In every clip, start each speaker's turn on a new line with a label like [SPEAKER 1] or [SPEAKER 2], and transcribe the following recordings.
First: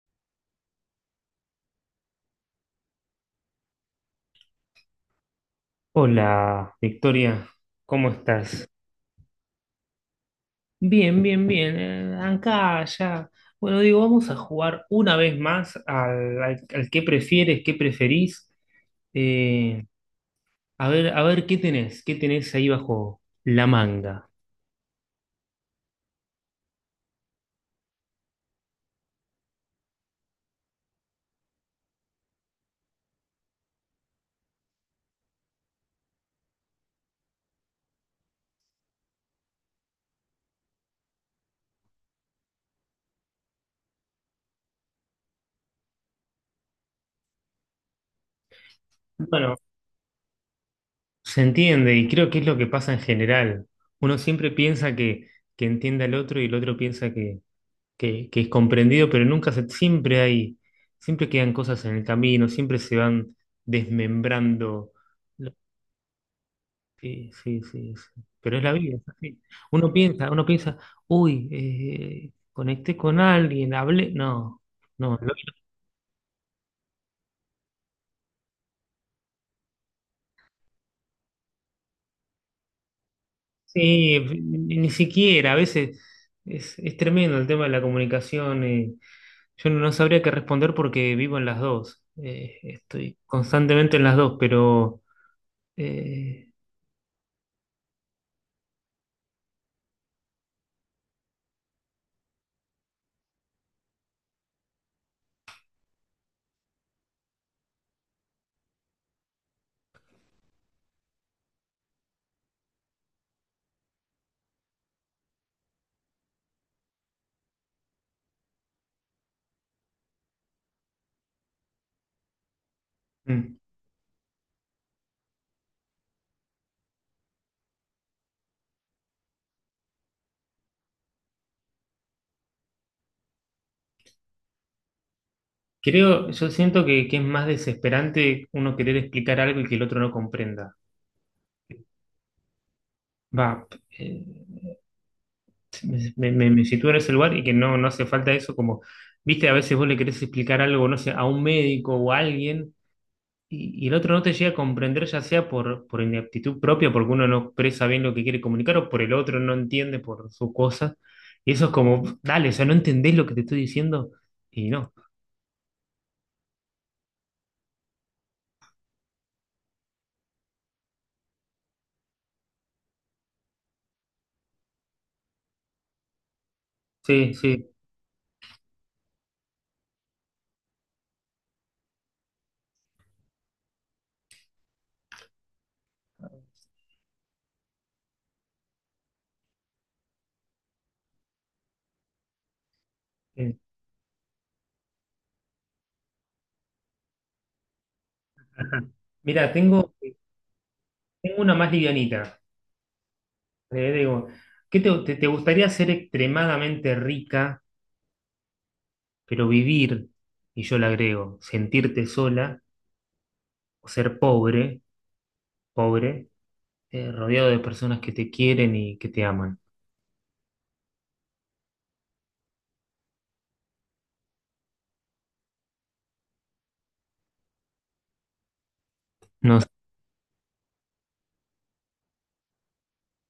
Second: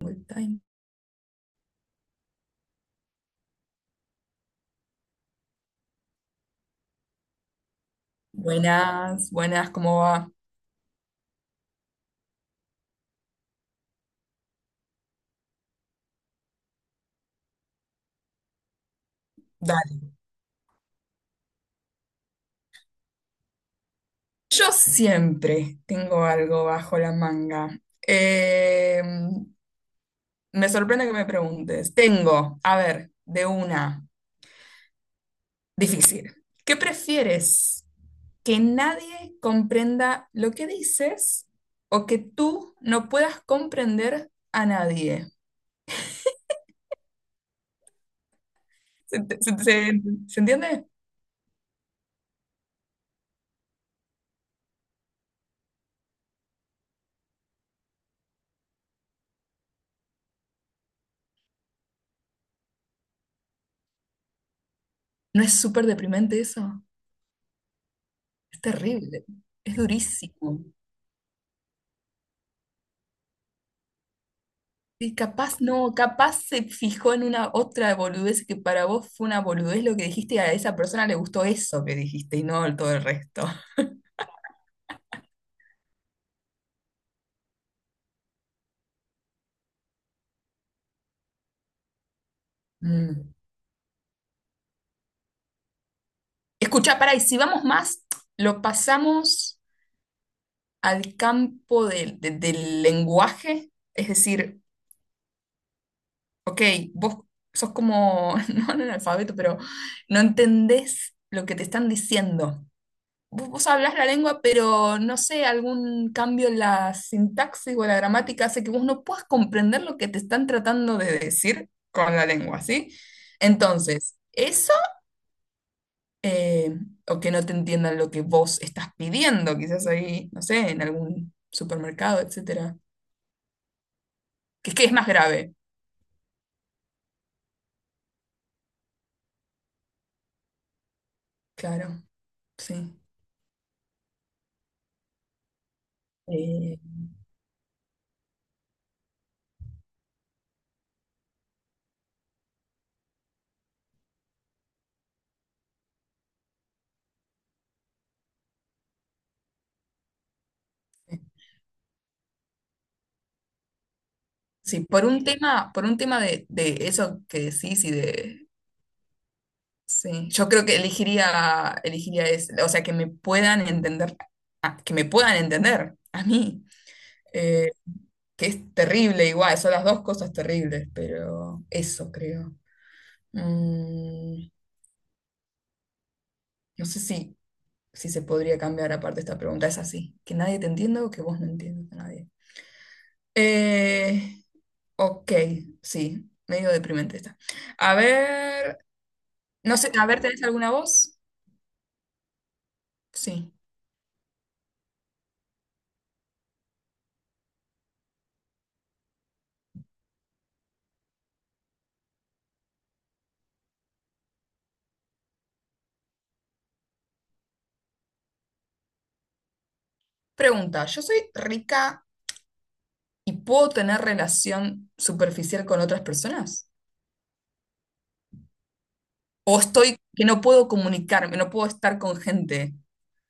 [SPEAKER 1] Full time.
[SPEAKER 2] Hola, Victoria, ¿cómo estás?
[SPEAKER 1] Buenas, buenas, ¿cómo va?
[SPEAKER 2] Bien, bien, bien. Acá, allá. Bueno, digo, vamos a jugar una vez más al qué prefieres, qué preferís. Eh,
[SPEAKER 1] Dale.
[SPEAKER 2] a ver, a ver, ¿qué tenés? ¿Qué tenés ahí bajo la manga?
[SPEAKER 1] Yo siempre tengo algo bajo la manga. Eh, Me sorprende que me preguntes. Tengo, a ver, de una, difícil. ¿Qué prefieres? ¿Que nadie comprenda lo que dices o que tú no puedas comprender a nadie? ¿Se,
[SPEAKER 2] Bueno,
[SPEAKER 1] se- se- Se entiende?
[SPEAKER 2] se entiende y creo que es lo que pasa en general. Uno siempre piensa que entiende al otro y el otro piensa que es comprendido, pero nunca se, siempre hay, siempre quedan cosas en el camino, siempre se van desmembrando.
[SPEAKER 1] ¿No
[SPEAKER 2] Lo-
[SPEAKER 1] es súper deprimente eso?
[SPEAKER 2] Sí, sí, sí, sí. Pero
[SPEAKER 1] Es
[SPEAKER 2] es la vida, es
[SPEAKER 1] terrible,
[SPEAKER 2] así.
[SPEAKER 1] es
[SPEAKER 2] Uno
[SPEAKER 1] durísimo.
[SPEAKER 2] piensa, uy, conecté con alguien, hablé. No,
[SPEAKER 1] Y
[SPEAKER 2] no,
[SPEAKER 1] capaz no, capaz se fijó en una otra boludez que para vos fue una boludez lo que dijiste y a esa persona le gustó eso que dijiste y no todo el resto.
[SPEAKER 2] sí, ni, ni siquiera, a veces es tremendo el tema de la comunicación. Yo no sabría qué responder porque vivo en las dos. Estoy
[SPEAKER 1] Mm.
[SPEAKER 2] constantemente en las dos, pero eh,
[SPEAKER 1] Escuchá, pará, y si vamos más, lo pasamos al campo del lenguaje, es decir, ok, vos sos como, no analfabeto, pero no entendés lo que te están diciendo. Vos hablás la lengua, pero no sé, algún cambio en la sintaxis o en la gramática hace que vos no puedas comprender lo que te están tratando de decir con la lengua, ¿sí?
[SPEAKER 2] mm,
[SPEAKER 1] Entonces, eso, eh, o que no te entiendan lo que vos estás pidiendo, quizás ahí, no sé, en algún supermercado, etcétera, que es más grave,
[SPEAKER 2] creo, yo siento que es más desesperante uno querer explicar algo y que el otro no comprenda.
[SPEAKER 1] claro, sí.
[SPEAKER 2] Va, eh, me
[SPEAKER 1] Eh,
[SPEAKER 2] sitúo en ese lugar y que no, no hace falta eso, como, viste, a veces vos le querés explicar algo, no sé, a un médico o a alguien y el otro no te llega a comprender, ya sea por ineptitud propia, porque uno no expresa bien lo que quiere comunicar o por el otro no entiende por su cosa. Y eso es como, dale, o sea, no entendés lo que te estoy diciendo y
[SPEAKER 1] sí,
[SPEAKER 2] no.
[SPEAKER 1] por un tema de eso que decís y de sí, yo creo que elegiría es, o sea, que me puedan entender, ah, que me puedan entender a mí,
[SPEAKER 2] Sí,
[SPEAKER 1] eh,
[SPEAKER 2] sí.
[SPEAKER 1] que es terrible igual, son las dos cosas terribles, pero eso creo. Mm, no sé si, si se podría cambiar aparte esta pregunta, es así, que nadie te entienda o que vos no entiendas a nadie.
[SPEAKER 2] Eh,
[SPEAKER 1] Eh, ok, sí, medio deprimente está. A ver,
[SPEAKER 2] ajá. Mira,
[SPEAKER 1] no
[SPEAKER 2] tengo,
[SPEAKER 1] sé, a ver, ¿tenés alguna voz?
[SPEAKER 2] tengo una más livianita.
[SPEAKER 1] Sí.
[SPEAKER 2] Digo, ¿qué te, te gustaría ser extremadamente rica, pero vivir, y yo le agrego, sentirte sola, o ser pobre, pobre, rodeado de personas que te quieren y que te aman?
[SPEAKER 1] Pregunta, ¿yo soy rica y puedo tener relación superficial con otras personas?
[SPEAKER 2] No,
[SPEAKER 1] ¿O estoy que no puedo comunicarme, no puedo estar con gente?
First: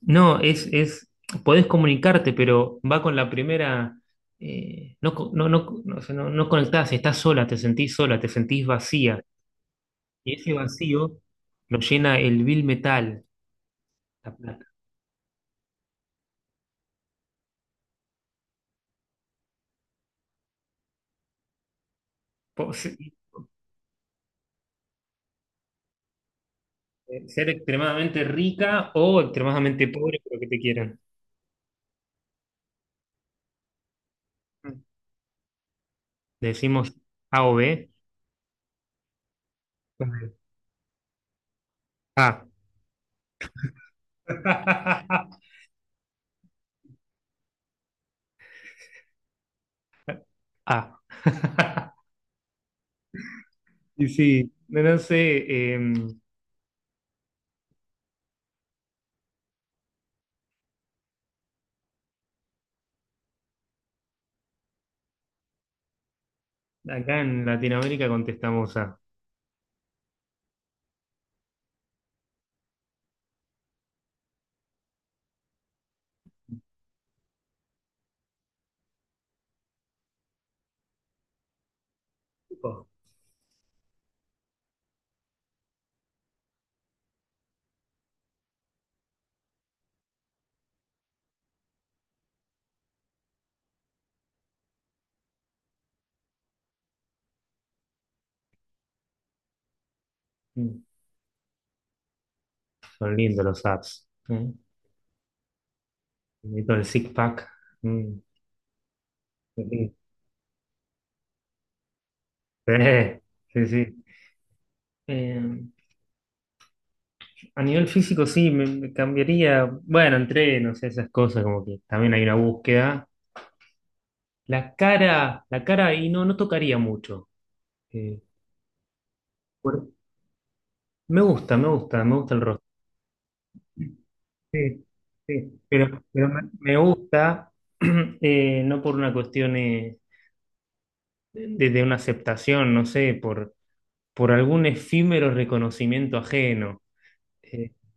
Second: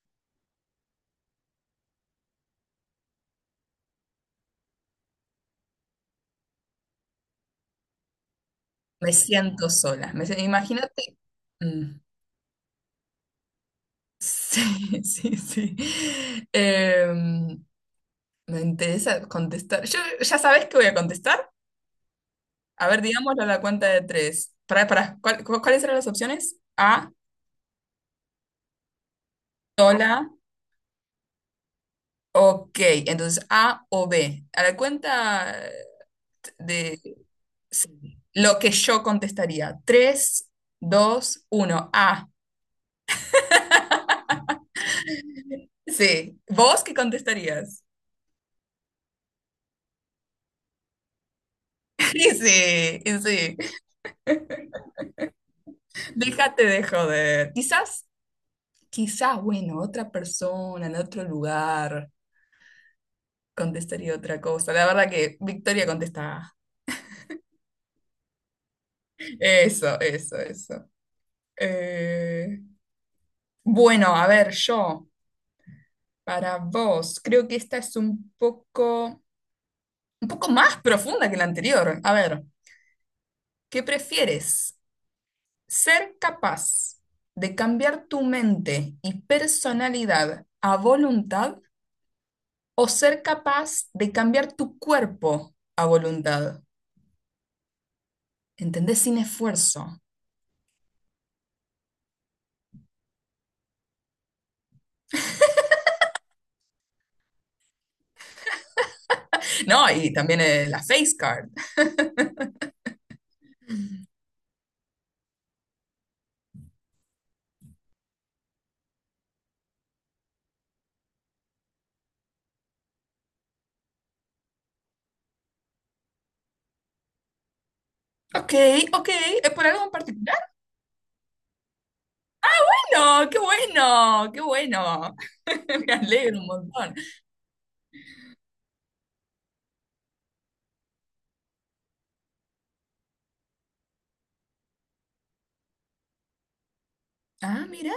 [SPEAKER 2] no, es, podés comunicarte, pero va con la primera, no, no, no, no, o sea, no conectás, estás sola, te sentís
[SPEAKER 1] Me
[SPEAKER 2] vacía,
[SPEAKER 1] siento sola.
[SPEAKER 2] y ese
[SPEAKER 1] Imagínate.
[SPEAKER 2] vacío lo
[SPEAKER 1] Mm,
[SPEAKER 2] llena el vil metal, la plata.
[SPEAKER 1] sí, sí, sí. Em, Me interesa contestar. Yo, ¿ya sabes qué voy a contestar? A ver, digámoslo a la cuenta de tres. Para, ¿cuáles eran las opciones? A,
[SPEAKER 2] Ser extremadamente rica o extremadamente pobre,
[SPEAKER 1] sola.
[SPEAKER 2] pero que te quieran.
[SPEAKER 1] Ok, entonces A o B. A la cuenta
[SPEAKER 2] Decimos
[SPEAKER 1] de
[SPEAKER 2] A o B.
[SPEAKER 1] sí. Lo que yo contestaría. Tres, dos, uno. A.
[SPEAKER 2] A.
[SPEAKER 1] Sí. ¿Vos qué contestarías?
[SPEAKER 2] A.
[SPEAKER 1] Y sí, y sí.
[SPEAKER 2] Y sí, no sé, eh,
[SPEAKER 1] Déjate de joder. Quizás, quizás, bueno, otra persona en otro lugar contestaría otra cosa. La verdad que Victoria contesta. A.
[SPEAKER 2] acá en Latinoamérica contestamos A.
[SPEAKER 1] Eso, eso, eso. Eh, bueno, a ver, yo, para vos, creo que esta es un poco más profunda que la anterior. A ver,
[SPEAKER 2] Oh,
[SPEAKER 1] ¿qué prefieres? Ser capaz de cambiar tu mente y personalidad a voluntad o ser capaz de cambiar tu cuerpo a voluntad. ¿Entendés? Sin esfuerzo.
[SPEAKER 2] mm, son lindos los apps. ¿Eh? Y todo el six pack. Mm, qué
[SPEAKER 1] No,
[SPEAKER 2] lindo.
[SPEAKER 1] y también la face card.
[SPEAKER 2] Sí, sí. Sí. Eh, a nivel físico sí, me cambiaría, bueno, entrenos, esas cosas, como que también hay una búsqueda. La cara ahí no, no tocaría mucho. Eh,
[SPEAKER 1] Ok, ok. ¿Es por algo
[SPEAKER 2] por-
[SPEAKER 1] en particular?
[SPEAKER 2] Me gusta, me gusta, me gusta el rostro.
[SPEAKER 1] No, qué bueno, qué
[SPEAKER 2] Sí,
[SPEAKER 1] bueno.
[SPEAKER 2] sí,
[SPEAKER 1] Me
[SPEAKER 2] pero
[SPEAKER 1] alegro
[SPEAKER 2] me,
[SPEAKER 1] un
[SPEAKER 2] me
[SPEAKER 1] montón.
[SPEAKER 2] gusta, no por una cuestión de una aceptación, no sé, por algún efímero reconocimiento ajeno.
[SPEAKER 1] Ah,
[SPEAKER 2] eh,
[SPEAKER 1] mirá,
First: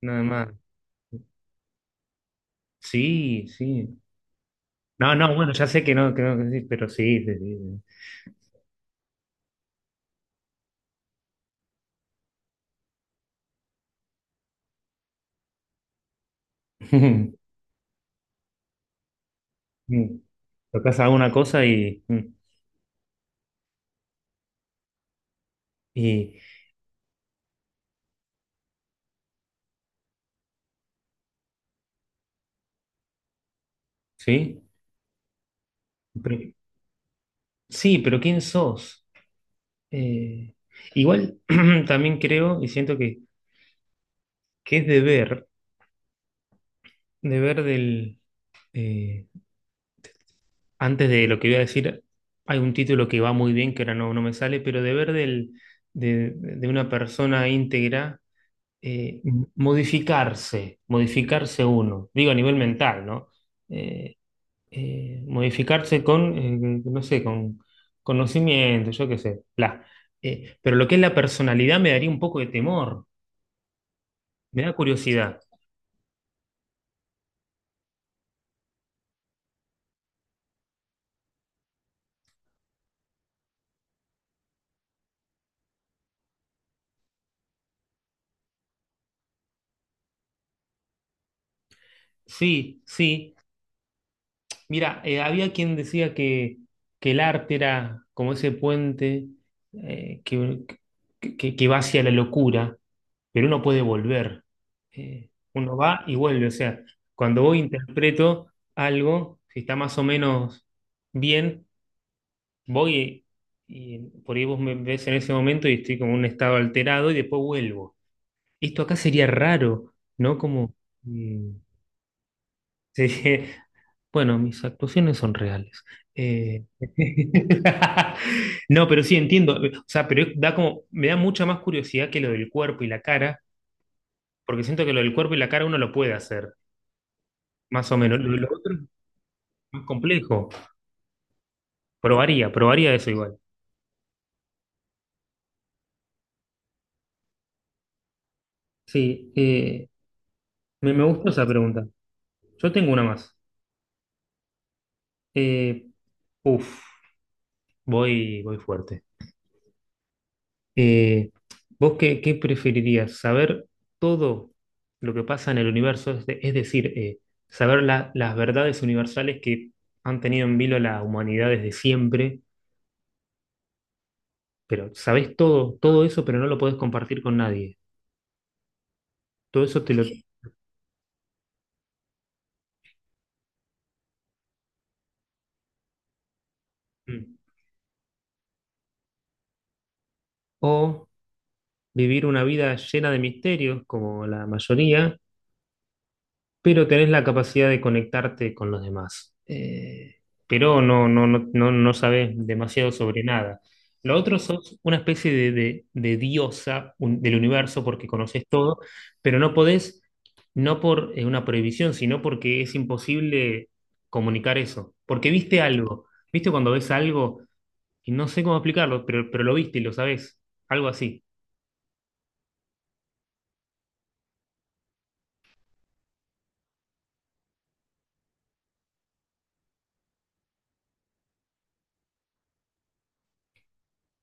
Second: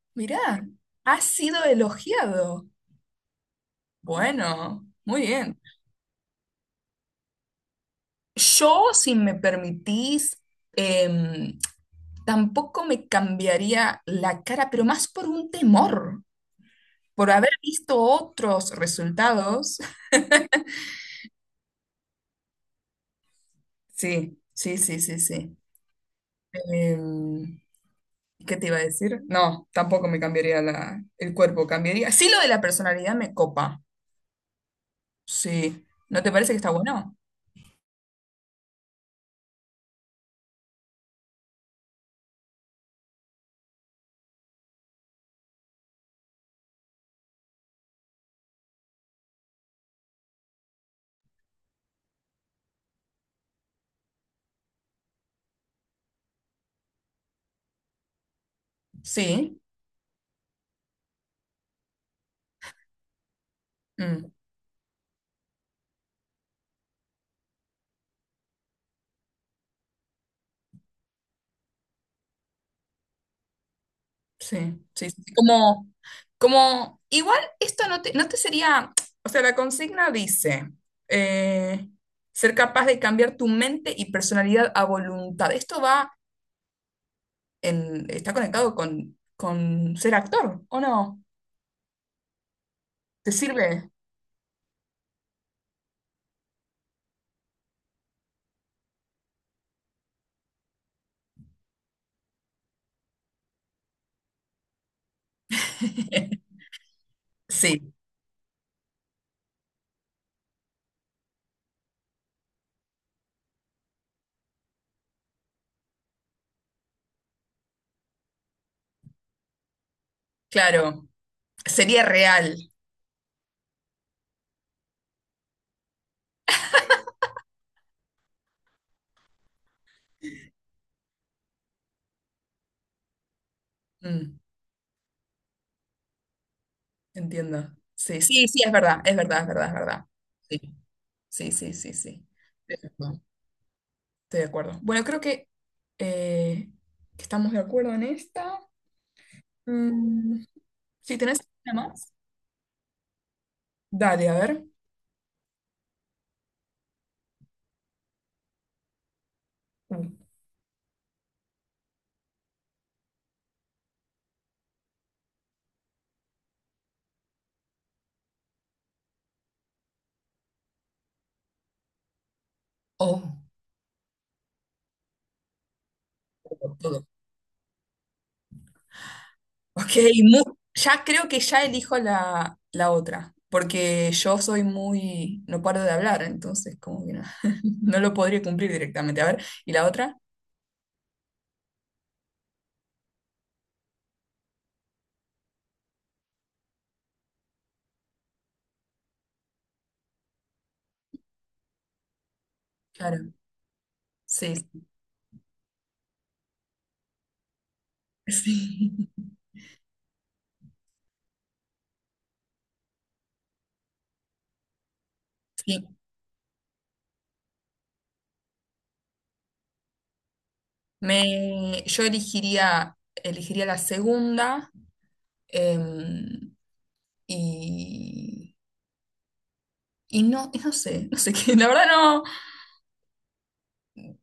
[SPEAKER 2] Nada más.
[SPEAKER 1] mirá. Ha sido elogiado.
[SPEAKER 2] Sí, sí.
[SPEAKER 1] Bueno,
[SPEAKER 2] No,
[SPEAKER 1] muy
[SPEAKER 2] no, bueno,
[SPEAKER 1] bien.
[SPEAKER 2] ya sé que no, que no, que sí, pero sí, sí, sí.
[SPEAKER 1] Yo, si me permitís, em, tampoco me cambiaría la cara, pero más por un temor, por haber visto otros resultados.
[SPEAKER 2] Mm. Mm. Tocas alguna cosa y,
[SPEAKER 1] Sí, sí, sí, sí, sí.
[SPEAKER 2] y
[SPEAKER 1] Em, ¿Qué te iba a decir? No, tampoco me cambiaría la, el cuerpo, cambiaría. Sí, lo de la personalidad me copa.
[SPEAKER 2] sí.
[SPEAKER 1] Sí. ¿No te
[SPEAKER 2] Pero-
[SPEAKER 1] parece que está bueno?
[SPEAKER 2] sí, pero ¿quién sos? Eh, Igual también creo y siento que es deber, deber del... eh, antes de lo que voy a decir, hay un título que va muy bien, que ahora no, no me sale, pero deber del, de una persona íntegra, eh,
[SPEAKER 1] Sí.
[SPEAKER 2] modificarse, modificarse uno, digo a nivel mental, ¿no? Eh,
[SPEAKER 1] Mm.
[SPEAKER 2] Modificarse con, no sé, con conocimiento, yo qué sé, bla. Pero lo que es la personalidad me daría un poco de temor,
[SPEAKER 1] Sí,
[SPEAKER 2] me da
[SPEAKER 1] sí, sí,
[SPEAKER 2] curiosidad.
[SPEAKER 1] como, como, igual esto no te, no te sería, o sea, la consigna dice, eh, ser capaz de cambiar tu mente y personalidad a voluntad. Esto va en, está conectado con ser actor, ¿o no?
[SPEAKER 2] Sí,
[SPEAKER 1] ¿Te
[SPEAKER 2] sí.
[SPEAKER 1] sirve?
[SPEAKER 2] Mira, había quien decía que el arte era como ese puente que, que va hacia la locura, pero uno puede volver. Uno va y vuelve. O sea, cuando voy
[SPEAKER 1] Sí,
[SPEAKER 2] interpreto algo, si está más o menos bien, voy y por ahí vos me ves en ese momento y estoy como en un estado alterado y después vuelvo. Esto acá sería raro, ¿no? Como...
[SPEAKER 1] claro,
[SPEAKER 2] mm,
[SPEAKER 1] sería real.
[SPEAKER 2] sí, bueno, mis actuaciones son reales. Eh, No, pero sí entiendo. O sea, pero da como, me da mucha más curiosidad que lo del cuerpo y la cara,
[SPEAKER 1] Mm,
[SPEAKER 2] porque siento que lo del cuerpo y la cara uno lo puede hacer,
[SPEAKER 1] entiendo.
[SPEAKER 2] más o menos.
[SPEAKER 1] Sí,
[SPEAKER 2] Lo
[SPEAKER 1] sí, sí, es
[SPEAKER 2] otro es
[SPEAKER 1] verdad, es verdad, es verdad, es
[SPEAKER 2] más
[SPEAKER 1] verdad.
[SPEAKER 2] complejo.
[SPEAKER 1] Sí, sí, sí, sí, sí.
[SPEAKER 2] Probaría, probaría eso igual.
[SPEAKER 1] Estoy de acuerdo. Bueno, creo eh, que estamos de acuerdo en esta.
[SPEAKER 2] Sí,
[SPEAKER 1] Mm,
[SPEAKER 2] me, me
[SPEAKER 1] si
[SPEAKER 2] gustó
[SPEAKER 1] tenés
[SPEAKER 2] esa pregunta.
[SPEAKER 1] alguna más,
[SPEAKER 2] Yo tengo una más.
[SPEAKER 1] dale, a ver.
[SPEAKER 2] Eh, Uf, voy, voy fuerte.
[SPEAKER 1] Uh,
[SPEAKER 2] Eh, ¿Vos qué, qué preferirías? ¿Saber todo lo que pasa en el universo? Es, es decir, saber las verdades universales que han tenido en vilo la humanidad desde siempre,
[SPEAKER 1] Oh,
[SPEAKER 2] pero sabés todo, todo eso, pero no lo podés
[SPEAKER 1] todo. Todo.
[SPEAKER 2] compartir con nadie. Todo eso
[SPEAKER 1] Ok,
[SPEAKER 2] te lo...
[SPEAKER 1] mu- ya creo que ya elijo la, la otra, porque yo soy muy, no paro de hablar, entonces como que no,
[SPEAKER 2] Mm.
[SPEAKER 1] no lo podría cumplir directamente. A ver, ¿y la otra?
[SPEAKER 2] O vivir una vida llena de misterios, como la mayoría, pero tenés la capacidad de conectarte con los demás. Pero no, no, no, no, no sabes demasiado sobre
[SPEAKER 1] Claro,
[SPEAKER 2] nada. Lo otro
[SPEAKER 1] sí,
[SPEAKER 2] sos una especie de, de diosa del universo porque conoces todo,
[SPEAKER 1] sí.
[SPEAKER 2] pero no podés, no por una prohibición, sino porque es imposible comunicar eso. Porque viste
[SPEAKER 1] Sí.
[SPEAKER 2] algo, viste cuando ves algo y no sé cómo explicarlo, pero lo viste y lo sabés, algo así.
[SPEAKER 1] Me, yo elegiría la segunda. em, y y no, y no sé, no sé qué, la verdad no.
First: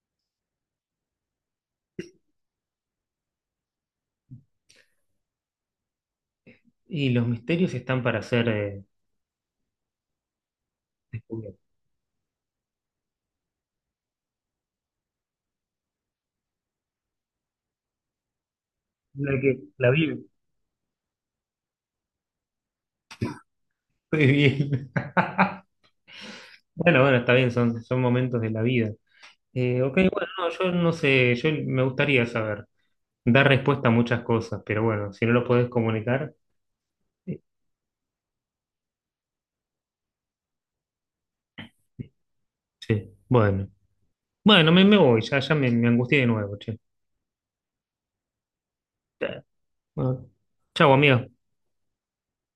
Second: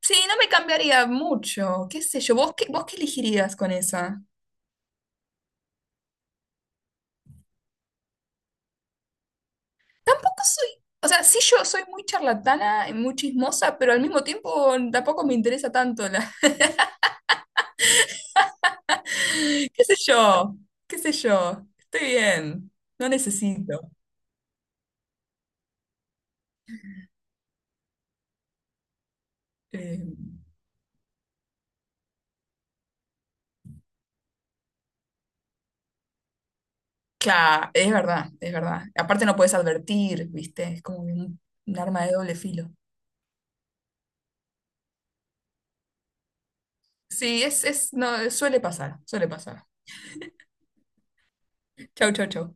[SPEAKER 1] Sí, no me cambiaría mucho, qué sé yo, vos qué elegirías con esa?
[SPEAKER 2] Y los misterios están para ser
[SPEAKER 1] Tampoco soy, o sea, sí
[SPEAKER 2] descubiertos.
[SPEAKER 1] yo soy muy charlatana, y muy chismosa, pero al mismo tiempo tampoco me interesa tanto la...
[SPEAKER 2] La que
[SPEAKER 1] qué
[SPEAKER 2] la
[SPEAKER 1] sé
[SPEAKER 2] vive.
[SPEAKER 1] yo, qué sé yo, estoy bien, no necesito.
[SPEAKER 2] Muy bien. Bueno, bueno, está bien, son, son momentos de la vida. Ok,
[SPEAKER 1] Eh,
[SPEAKER 2] bueno, no, yo no sé, yo me gustaría saber, dar respuesta a muchas cosas, pero bueno, si no lo podés comunicar, eh,
[SPEAKER 1] claro, es verdad, es verdad. Aparte no puedes advertir, ¿viste? Es como un arma de doble filo.
[SPEAKER 2] sí, bueno. Bueno, me voy, ya, me angustié de nuevo, che.
[SPEAKER 1] Sí, es, no, suele pasar, suele
[SPEAKER 2] Eh,
[SPEAKER 1] pasar.
[SPEAKER 2] Bueno, chau, amiga.
[SPEAKER 1] Chau, chau, chau.